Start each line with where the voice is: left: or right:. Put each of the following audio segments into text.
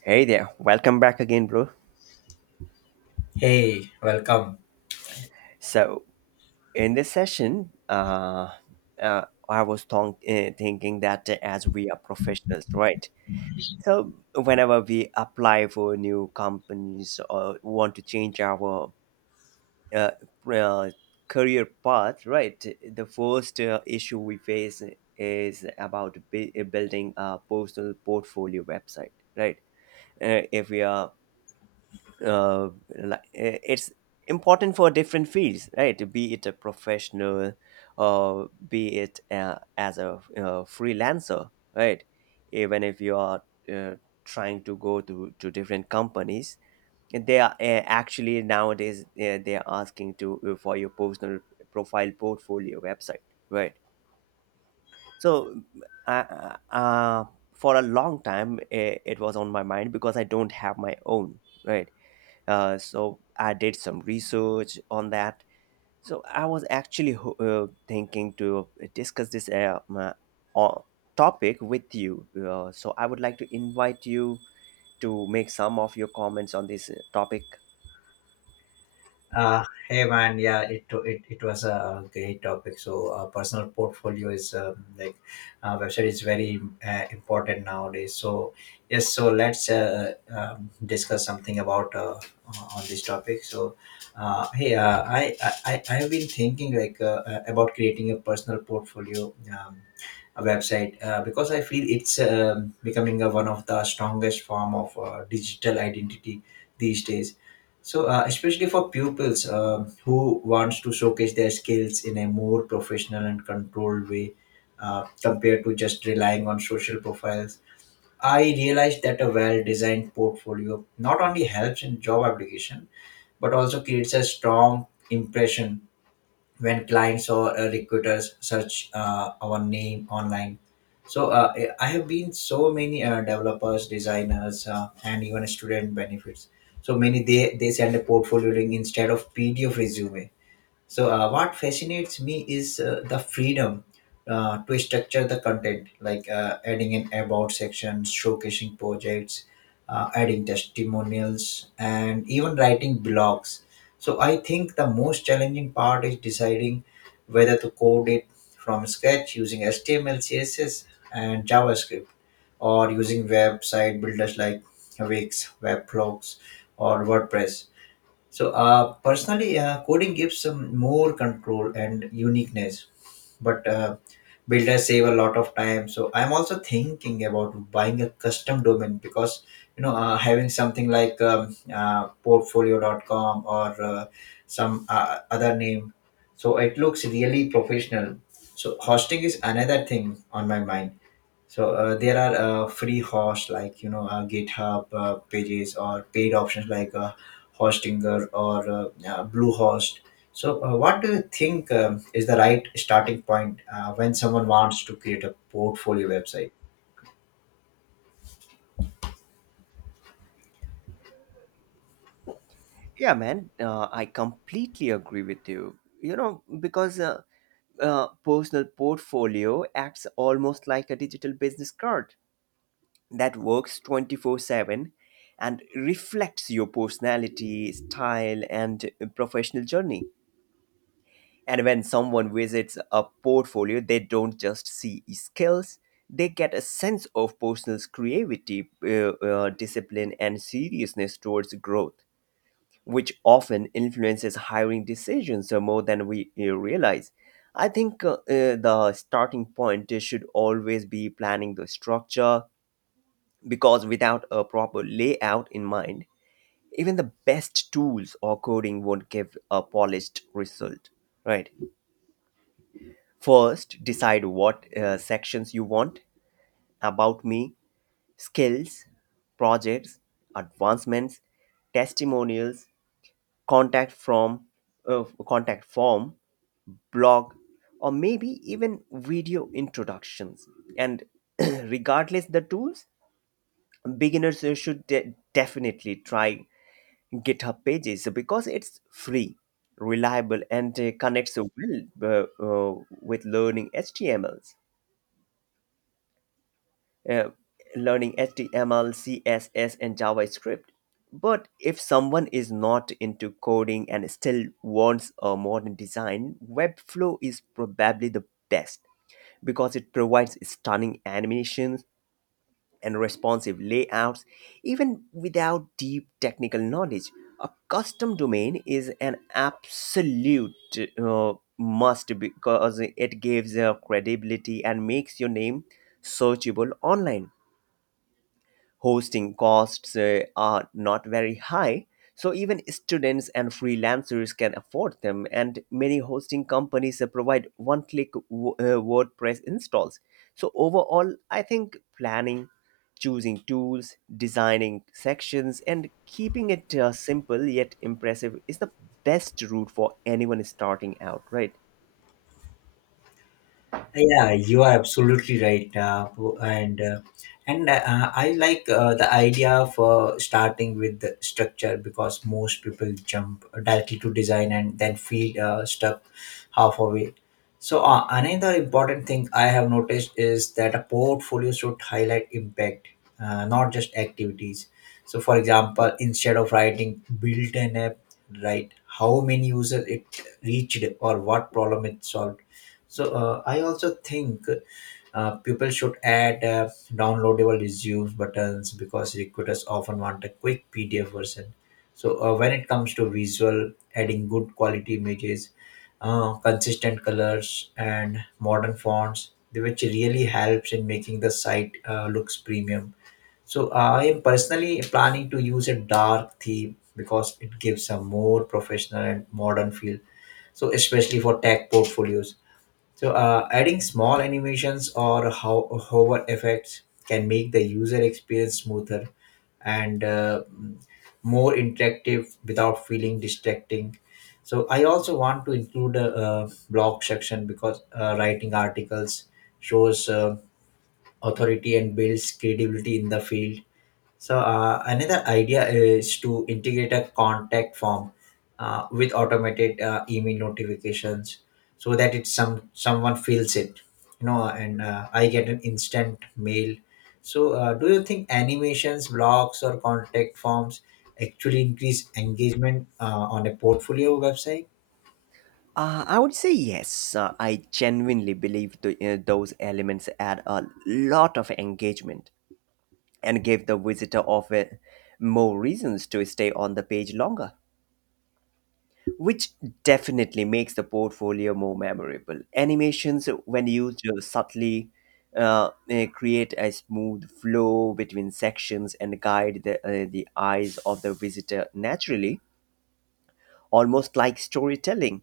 right: Hey there, welcome back again, bro.
left: Hey, welcome.
right: So, in this session, I was thinking that as we are professionals, right? So, whenever we apply for new companies or want to change our uh, uh, career path, right? The first issue we face is about building a personal portfolio website, right? If we are uh, it's important for different fields, right? Be it a professional or be it as a freelancer, right? Even if you are uh, trying to go to different companies, they are actually nowadays they are asking to for your personal profile portfolio website, right? So uh, uh, uh, for a long time it was on my mind because I don't have my own, right? So I did some research on that. So I was actually thinking to discuss this o- topic with you. So I would like to invite you to make some of your comments on this topic.
left: Hey man. It was a great topic. So personal portfolio is like website is very important nowadays. So yes, so let's discuss something about on this topic. So hey, I have been thinking like about creating a personal portfolio. A website because I feel it's becoming one of the strongest form of digital identity these days. So, especially for pupils who wants to showcase their skills in a more professional and controlled way, compared to just relying on social profiles, I realized that a well-designed portfolio not only helps in job application but also creates a strong impression when clients or recruiters search our name online. So I have been so many developers designers and even student benefits, so many they send a portfolio link instead of PDF resume. So, what fascinates me is the freedom to structure the content, like adding an about section, showcasing projects, adding testimonials, and even writing blogs. So, I think the most challenging part is deciding whether to code it from scratch using HTML, CSS, and JavaScript, or using website builders like Wix, Webflow, or WordPress. So, personally, coding gives some more control and uniqueness, but builders save a lot of time. So, I'm also thinking about buying a custom domain because you know having something like portfolio.com or some other name. So it looks really professional. So hosting is another thing on my mind. So there are free hosts like you know GitHub pages or paid options like Hostinger or Bluehost. So what do you think is the right starting point when someone wants to create a portfolio website?
right: Yeah, man, I completely agree with you. You know, because personal portfolio acts almost like a digital business card that works 24/7 and reflects your personality, style, and professional journey. And when someone visits a portfolio, they don't just see skills, they get a sense of personal creativity, discipline, and seriousness towards growth, which often influences hiring decisions more than we realize. I think the starting point should always be planning the structure, because without a proper layout in mind, even the best tools or coding won't give a polished result. Right. First, decide what sections you want: about me, skills, projects, advancements, testimonials, contact from contact form, blog, or maybe even video introductions. And regardless the tools, beginners should definitely try GitHub Pages because it's free, reliable, and connects well with learning HTMLs, uh, learning HTML, CSS, and JavaScript. But if someone is not into coding and still wants a modern design, Webflow is probably the best because it provides stunning animations and responsive layouts, even without deep technical knowledge. A custom domain is an absolute must because it gives credibility and makes your name searchable online. Hosting costs are not very high, so even students and freelancers can afford them, and many hosting companies provide one click WordPress installs. So, overall, I think planning, choosing tools, designing sections, and keeping it simple yet impressive is the best route for anyone starting out, right?
left: Yeah, you are absolutely right, po- and I like the idea of starting with the structure because most people jump directly to design and then feel stuck halfway. So another important thing I have noticed is that a portfolio should highlight impact, not just activities. So, for example, instead of writing "built an app," write how many users it reached or what problem it solved. So I also think people should add downloadable resume buttons because recruiters often want a quick PDF version. So when it comes to visual, adding good quality images, consistent colors, and modern fonts, which really helps in making the site looks premium. So I am personally planning to use a dark theme because it gives a more professional and modern feel. So especially for tech portfolios. So, adding small animations or how hover effects can make the user experience smoother and more interactive without feeling distracting. So, I also want to include a, blog section because writing articles shows authority and builds credibility in the field. So another idea is to integrate a contact form with automated email notifications, so that it's some someone fills it, you know, and I get an instant mail. So do you think animations, blogs, or contact forms actually increase engagement on a portfolio website?
right: I would say yes. I genuinely believe those elements add a lot of engagement, and gave the visitor of it more reasons to stay on the page longer, which definitely makes the portfolio more memorable. Animations, when used subtly, create a smooth flow between sections and guide the eyes of the visitor naturally, almost like storytelling.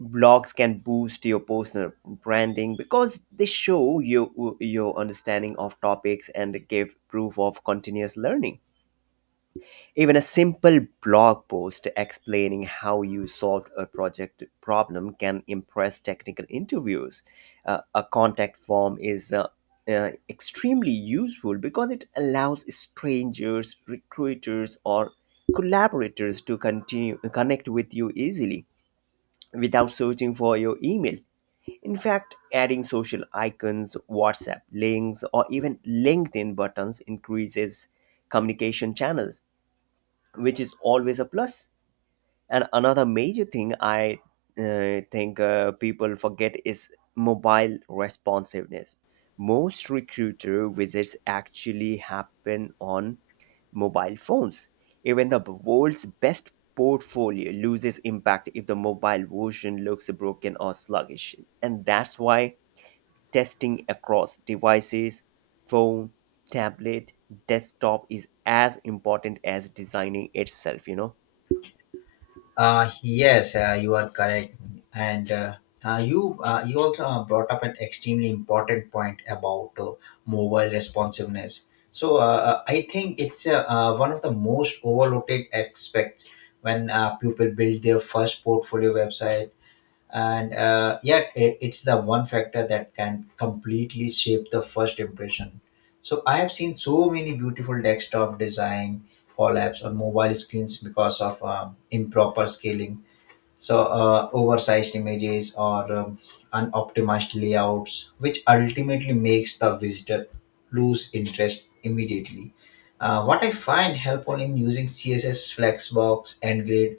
right: Blogs can boost your personal branding because they show you your understanding of topics and give proof of continuous learning. Even a simple blog post explaining how you solved a project problem can impress technical interviews. A contact form is extremely useful because it allows strangers, recruiters, or collaborators to continue connect with you easily without searching for your email. In fact, adding social icons, WhatsApp links, or even LinkedIn buttons increases communication channels, which is always a plus. And another major thing I think people forget is mobile responsiveness. Most recruiter visits actually happen on mobile phones. Even the world's best portfolio loses impact if the mobile version looks broken or sluggish. And that's why testing across devices, phone, tablet, desktop, is as important as designing itself, you know.
left: Yes, you are correct, and you you also brought up an extremely important point about mobile responsiveness. So I think it's one of the most overlooked aspects when people build their first portfolio website, and yet it, it's the one factor that can completely shape the first impression. So I have seen so many beautiful desktop design collapse on mobile screens because of improper scaling, so oversized images or unoptimized layouts which ultimately makes the visitor lose interest immediately. What I find helpful in using CSS flexbox and grid,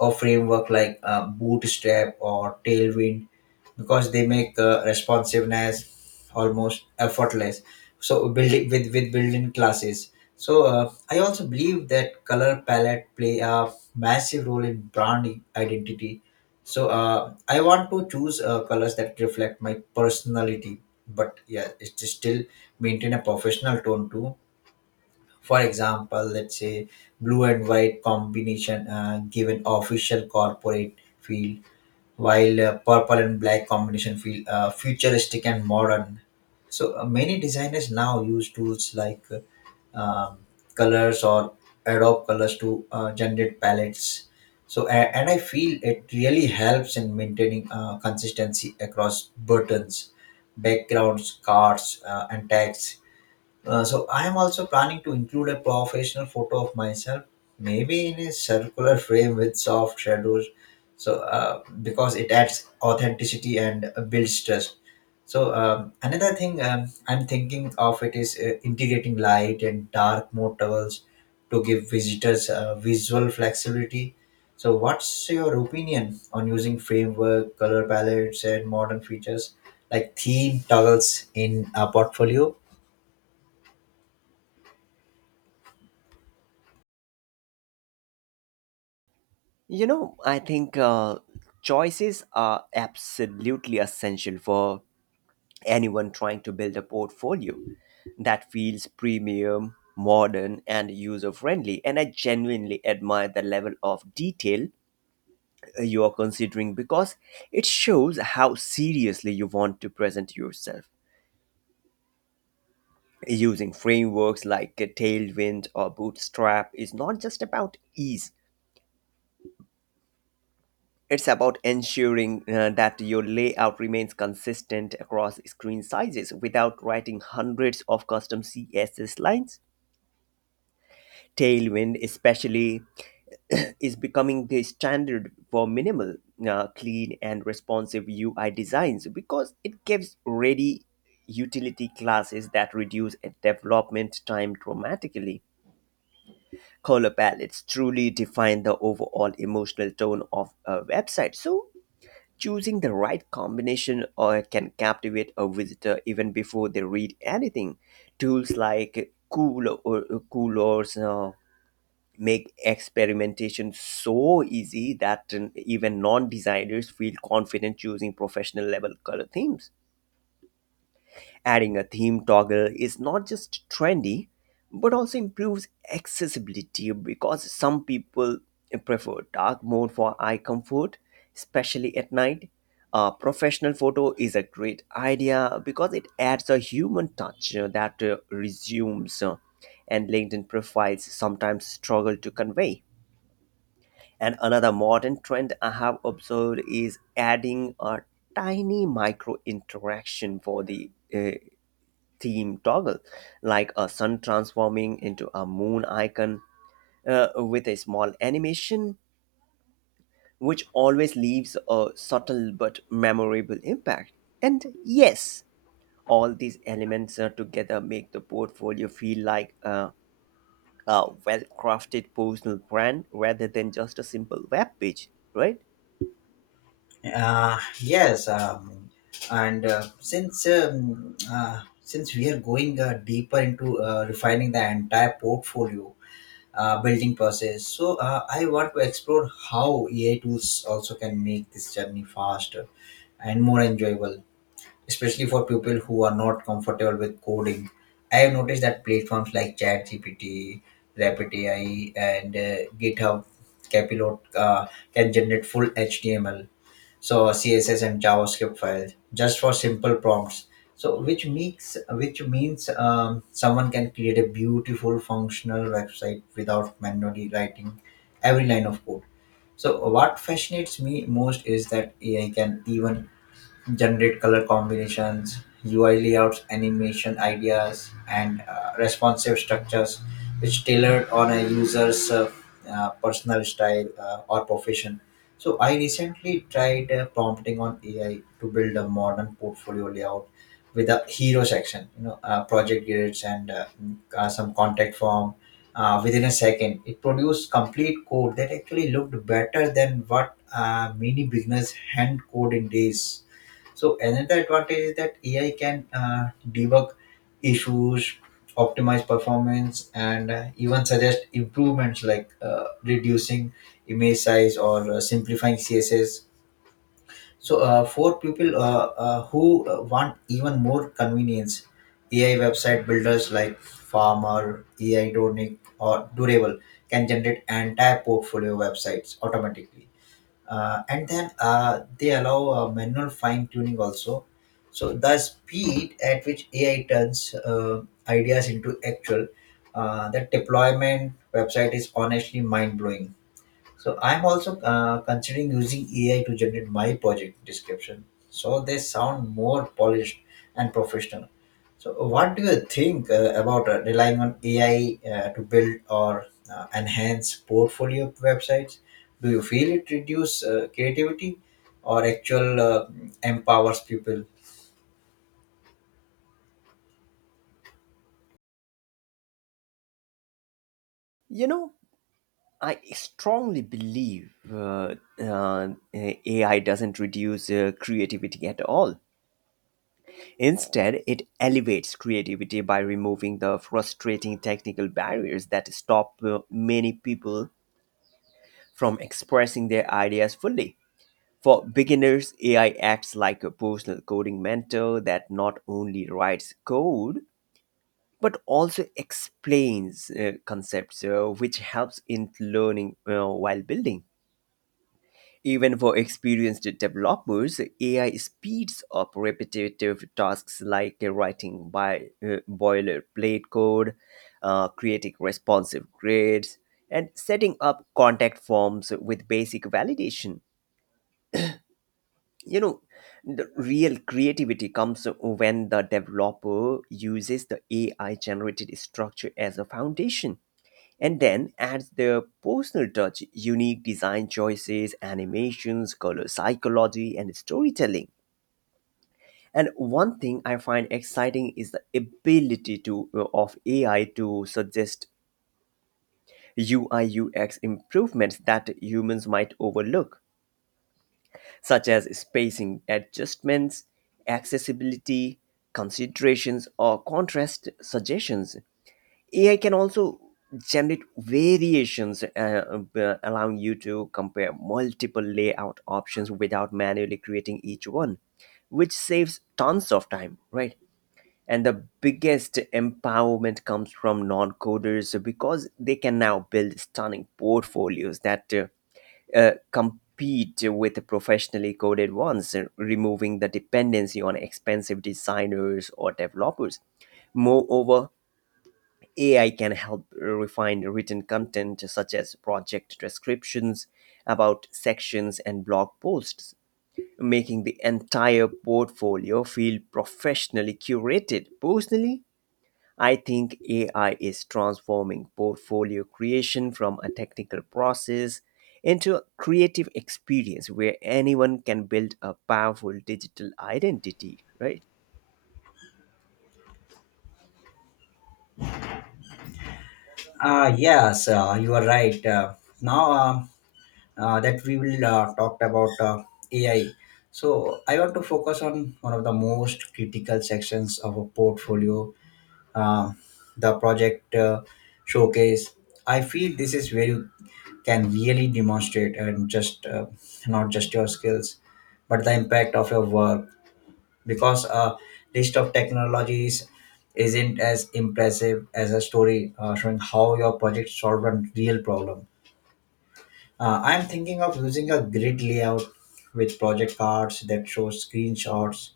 left: a framework like Bootstrap or Tailwind, because they make responsiveness almost effortless. So building with built-in classes. So I also believe that color palette play a massive role in brand identity. So I want to choose colors that reflect my personality, but yeah, it's still maintain a professional tone too. For example, let's say blue and white combination give an official corporate feel, while purple and black combination feel futuristic and modern. So many designers now use tools like colors or adobe colors to generate palettes. So and I feel it really helps in maintaining consistency across buttons, backgrounds, cards, and tags. So I am also planning to include a professional photo of myself, maybe in a circular frame with soft shadows. So because it adds authenticity and builds trust. So another thing I'm thinking of it is integrating light and dark mode towels to give visitors visual flexibility. So what's your opinion on using framework, color palettes, and modern features like theme toggles in a portfolio?
right: You know, I think choices are absolutely essential for anyone trying to build a portfolio that feels premium, modern, and user friendly. And I genuinely admire the level of detail you are considering because it shows how seriously you want to present yourself. Using frameworks like Tailwind or Bootstrap is not just about ease. It's about ensuring that your layout remains consistent across screen sizes without writing hundreds of custom CSS lines. Tailwind, especially, is becoming the standard for minimal, clean, and responsive UI designs because it gives ready utility classes that reduce development time dramatically. Color palettes truly define the overall emotional tone of a website. So, choosing the right combination or can captivate a visitor even before they read anything. Tools like cool or coolers make experimentation so easy that even non-designers feel confident choosing professional level color themes. Adding a theme toggle is not just trendy, but also improves accessibility because some people prefer dark mode for eye comfort, especially at night. A professional photo is a great idea because it adds a human touch that resumes and LinkedIn profiles sometimes struggle to convey. And another modern trend I have observed is adding a tiny micro interaction for the theme toggle, like a sun transforming into a moon icon with a small animation, which always leaves a subtle but memorable impact. And yes, all these elements together make the portfolio feel like a well crafted personal brand rather than just a simple web page, right?
left: Yes, and since since we are going deeper into refining the entire portfolio building process, so I want to explore how AI tools also can make this journey faster and more enjoyable, especially for people who are not comfortable with coding. I have noticed that platforms like ChatGPT, Rapid AI, and GitHub Capilot can generate full HTML, so a CSS and JavaScript file just for simple prompts. So which makes which means someone can create a beautiful functional website without manually writing every line of code. So what fascinates me most is that AI can even generate color combinations, UI layouts, animation ideas, and responsive structures, which tailored on a user's personal style or profession. So I recently tried prompting on AI to build a modern portfolio layout with a hero section, you know, project grids and some contact form. Within a second, it produced complete code that actually looked better than what many beginners hand code in days. So another advantage is that AI can debug issues, optimize performance, and even suggest improvements like reducing image size or simplifying CSS. So for people who want even more convenience, AI website builders like Farmer, AI Donic, or Durable can generate entire portfolio websites automatically, and then they allow manual fine tuning also. So the speed at which AI turns ideas into actual that deployment website is honestly mind blowing. So I'm also considering using AI to generate my project description so they sound more polished and professional. So what do you think about relying on AI to build or enhance portfolio websites? Do you feel it reduce creativity or actual empowers people?
right: You know, I strongly believe AI doesn't reduce creativity at all. Instead, it elevates creativity by removing the frustrating technical barriers that stop many people from expressing their ideas fully. For beginners, AI acts like a personal coding mentor that not only writes code but also explains concepts, which helps in learning while building. Even for experienced developers, AI speeds up repetitive tasks like writing boilerplate code, creating responsive grids, and setting up contact forms with basic validation. You know, the real creativity comes when the developer uses the AI generated structure as a foundation and then adds their personal touch, unique design choices, animations, color psychology, and storytelling. And one thing I find exciting is the ability to of AI to suggest UI UX improvements that humans might overlook, such as spacing adjustments, accessibility considerations, or contrast suggestions. AI can also generate variations, allowing you to compare multiple layout options without manually creating each one, which saves tons of time, right? And the biggest empowerment comes from non coders because they can now build stunning portfolios that compete with professionally coded ones, removing the dependency on expensive designers or developers. Moreover, AI can help refine written content such as project descriptions, about sections, and blog posts, making the entire portfolio feel professionally curated. Personally, I think AI is transforming portfolio creation from a technical process into a creative experience where anyone can build a powerful digital identity, right?
left: Ah, yes, you are right. Now, that we will talk about AI. So I want to focus on one of the most critical sections of a portfolio, uh, the project showcase. I feel this is where you can really demonstrate and just not just your skills, but the impact of your work. Because a list of technologies isn't as impressive as a story showing how your project solved a real problem. I'm thinking of using a grid layout with project cards that show screenshots,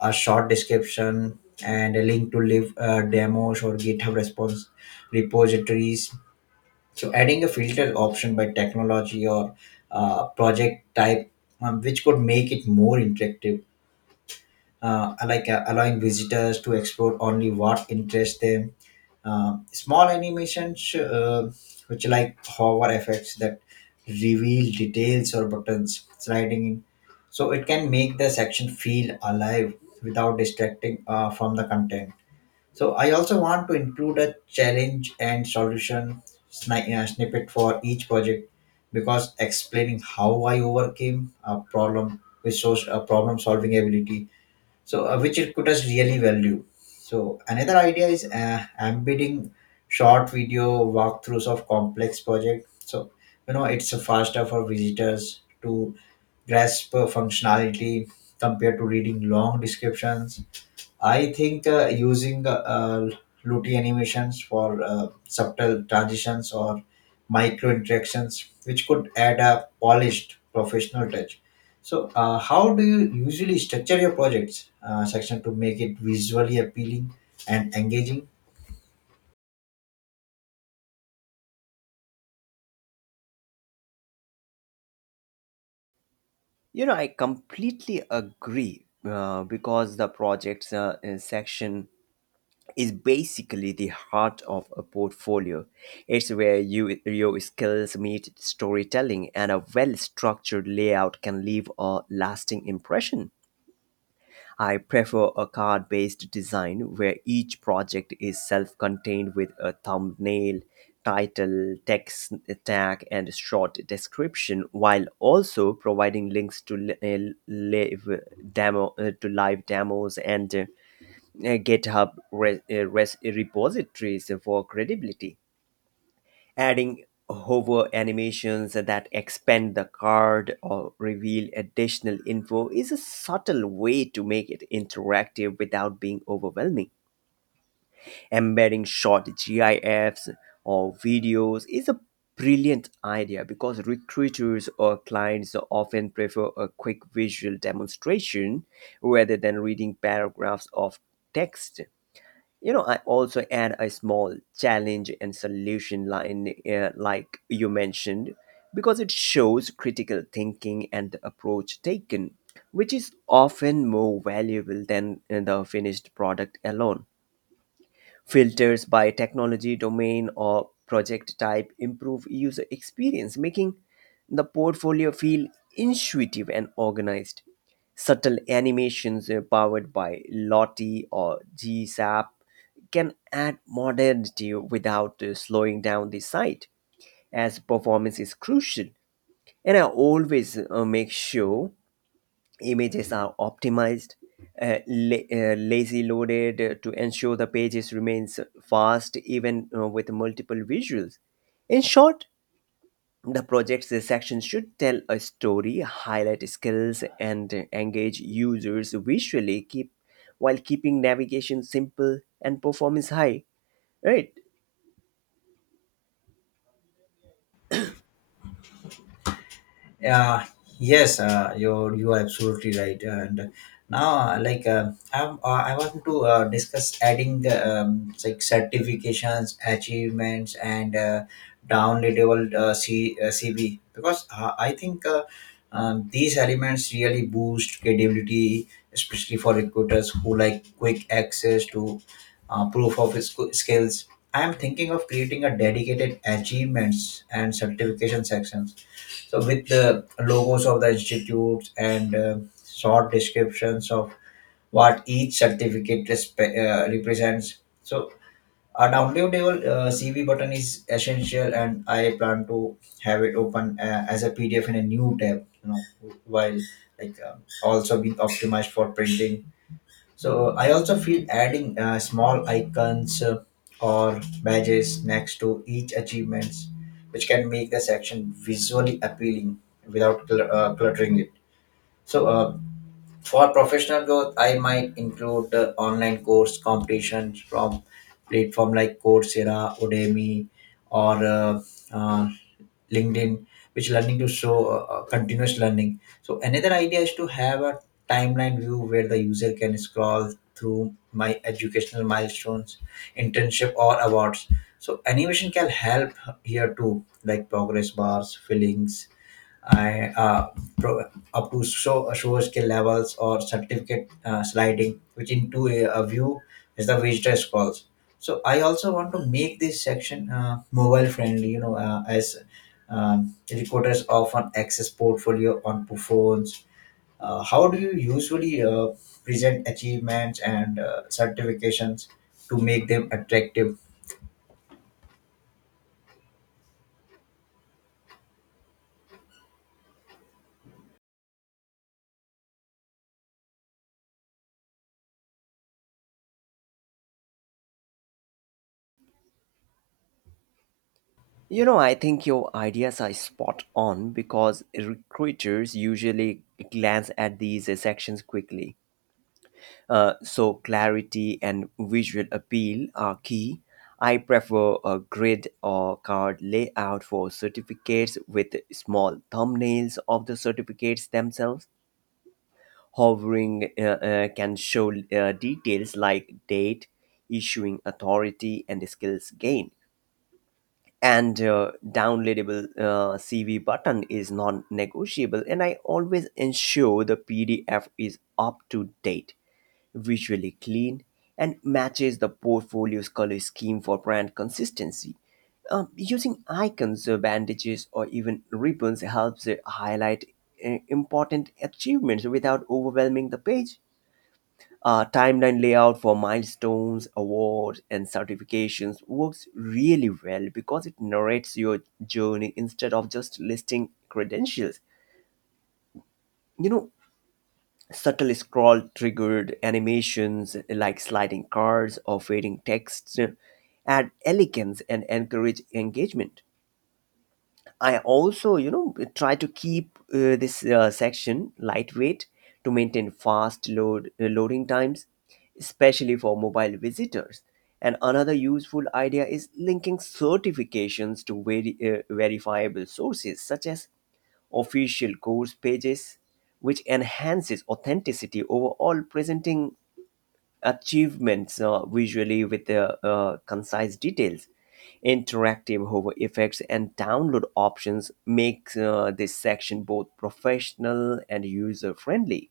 left: a short description, and a link to live demos or GitHub response repositories. So adding a filter option by technology or project type, which could make it more interactive, like allowing visitors to explore only what interests them. Small animations, which like hover effects that reveal details or buttons sliding in, so it can make the section feel alive without distracting from the content. So I also want to include a challenge and solution snippet for each project, because explaining how I overcame a problem with shows a problem solving ability. So which it could us really value. So another idea is embedding short video walkthroughs of complex project, so you know it's faster for visitors to grasp functionality compared to reading long descriptions. I think using Luti animations for subtle transitions or micro interactions, which could add a polished professional touch. So, how do you usually structure your projects section to make it visually appealing and engaging?
right: You know, I completely agree because the projects section is basically the heart of a portfolio. It's where your skills meet storytelling, and a well-structured layout can leave a lasting impression. I prefer a card based design where each project is self contained with a thumbnail, title, text tag, and short description, while also providing links to to live demos and GitHub repositories for credibility. Adding hover animations that expand the card or reveal additional info is a subtle way to make it interactive without being overwhelming. Embedding short GIFs or videos is a brilliant idea because recruiters or clients often prefer a quick visual demonstration rather than reading paragraphs of text. You know, I also add a small challenge and solution line like you mentioned, because it shows critical thinking and the approach taken, which is often more valuable than the finished product alone. Filters by technology domain or project type improve user experience, making the portfolio feel intuitive and organized. Subtle animations powered by Lottie or GSAP can add modernity without slowing down the site, as performance is crucial. And I always make sure images are optimized, lazy loaded, to ensure the pages remains fast even with multiple visuals. In short, the project's section should tell a story, highlight skills, and engage users visually, keep while keeping navigation simple and performance high, right?
left: Yeah, yes, you are absolutely right. And now, I want to discuss adding like certifications, achievements, and downloadable CV because I think these elements really boost credibility, especially for recruiters who like quick access to proof of skills. I am thinking of creating a dedicated achievements and certification section, so with the logos of the institutes and short descriptions of what each certificate represents. So a downloadable CV button is essential, and I plan to have it open as a PDF in a new tab. You know, while like also being optimized for printing. So I also feel adding small icons or badges next to each achievements, which can make the section visually appealing without cluttering it. So for professional growth, I might include online course competitions from platform like Coursera, Udemy, or uh, LinkedIn, which learning to show continuous learning. So another idea is to have a timeline view where the user can scroll through my educational milestones, internship or awards. So animation can help here too, like progress bars fillings. I uh, pro- Up to show skill levels or certificate sliding, which into a view is the visitor calls. So I also want to make this section mobile friendly. You know, as recruiters often access portfolio on phones. How do you usually present achievements and certifications to make them attractive?
right: You know, I think your ideas are spot on because recruiters usually glance at these sections quickly. So clarity and visual appeal are key. I prefer a grid or card layout for certificates with small thumbnails of the certificates themselves. Hovering can show details like date, issuing authority, and skills gained. And downloadable CV button is non-negotiable. And I always ensure the PDF is up to date, visually clean, and matches the portfolio's color scheme for brand consistency. Using icons, bandages, or even ribbons helps highlight important achievements without overwhelming the page. Timeline layout for milestones, awards, and certifications works really well because it narrates your journey instead of just listing credentials. You know, subtle scroll triggered animations like sliding cards or fading text add elegance and encourage engagement. I also, you know, try to keep this section lightweight to maintain fast loading times, especially for mobile visitors. And another useful idea is linking certifications to verifiable sources such as official course pages, which enhances authenticity. Over all, presenting achievements visually with the concise details, interactive hover effects, and download options make this section both professional and user friendly.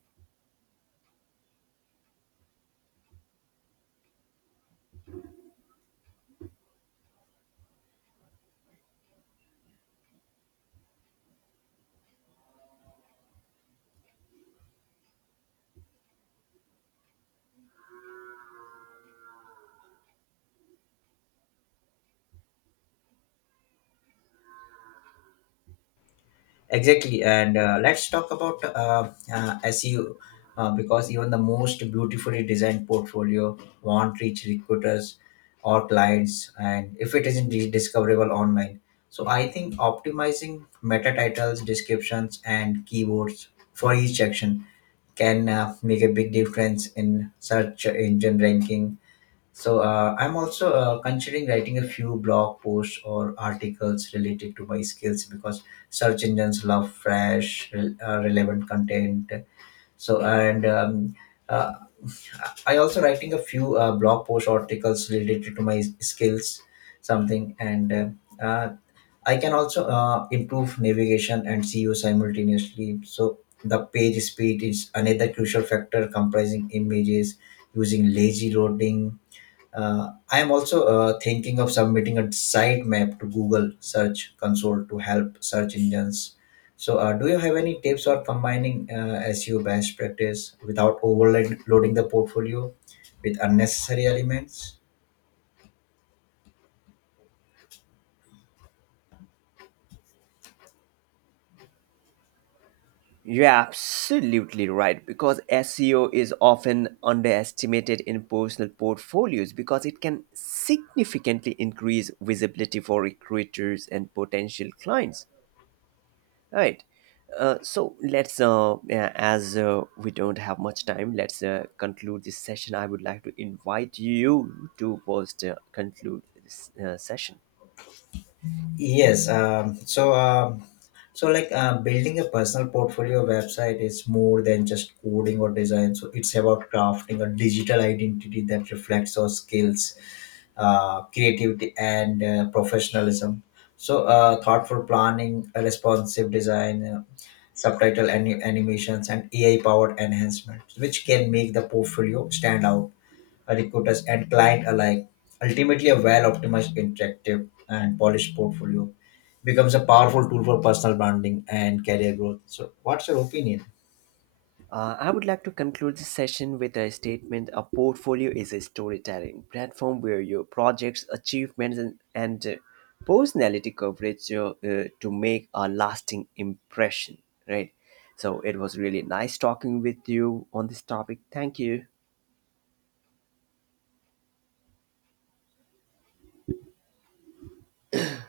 left: Exactly, and let's talk about SEO because even the most beautifully designed portfolio won't reach recruiters or clients, and if it isn't discoverable online. So I think optimizing meta titles, descriptions, and keywords for each section can make a big difference in search engine ranking. So I'm also considering writing a few blog posts or articles related to my skills because search engines love fresh, relevant content. So and uh, I also writing a few blog posts or articles related to my skills, something, and uh, uh, I can also improve navigation and SEO simultaneously. So the page speed is another crucial factor, comprising images using lazy loading. I am also thinking of submitting a sitemap to Google Search Console to help search engines. So, do you have any tips for combining SEO best practice without overloading the portfolio with unnecessary elements?
right: You're absolutely right because SEO is often underestimated in personal portfolios because it can significantly increase visibility for recruiters and potential clients. Right. So let's, yeah, as we don't have much time, let's conclude this session. I would like to invite you to post conclude this session.
left: Yes. Like building a personal portfolio website is more than just coding or design. So, it's about crafting a digital identity that reflects our skills, creativity, and professionalism. So, thoughtful planning, a responsive design, subtitle animations, and AI powered enhancements, which can make the portfolio stand out recruiters and client alike. Ultimately, a well optimized, interactive, and polished portfolio becomes a powerful tool for personal branding and career growth. So, what's your opinion?
right: I would like to conclude this session with a statement. A portfolio is a storytelling platform where your projects, achievements, and personality coverage to make a lasting impression. Right. So it was really nice talking with you on this topic. Thank you.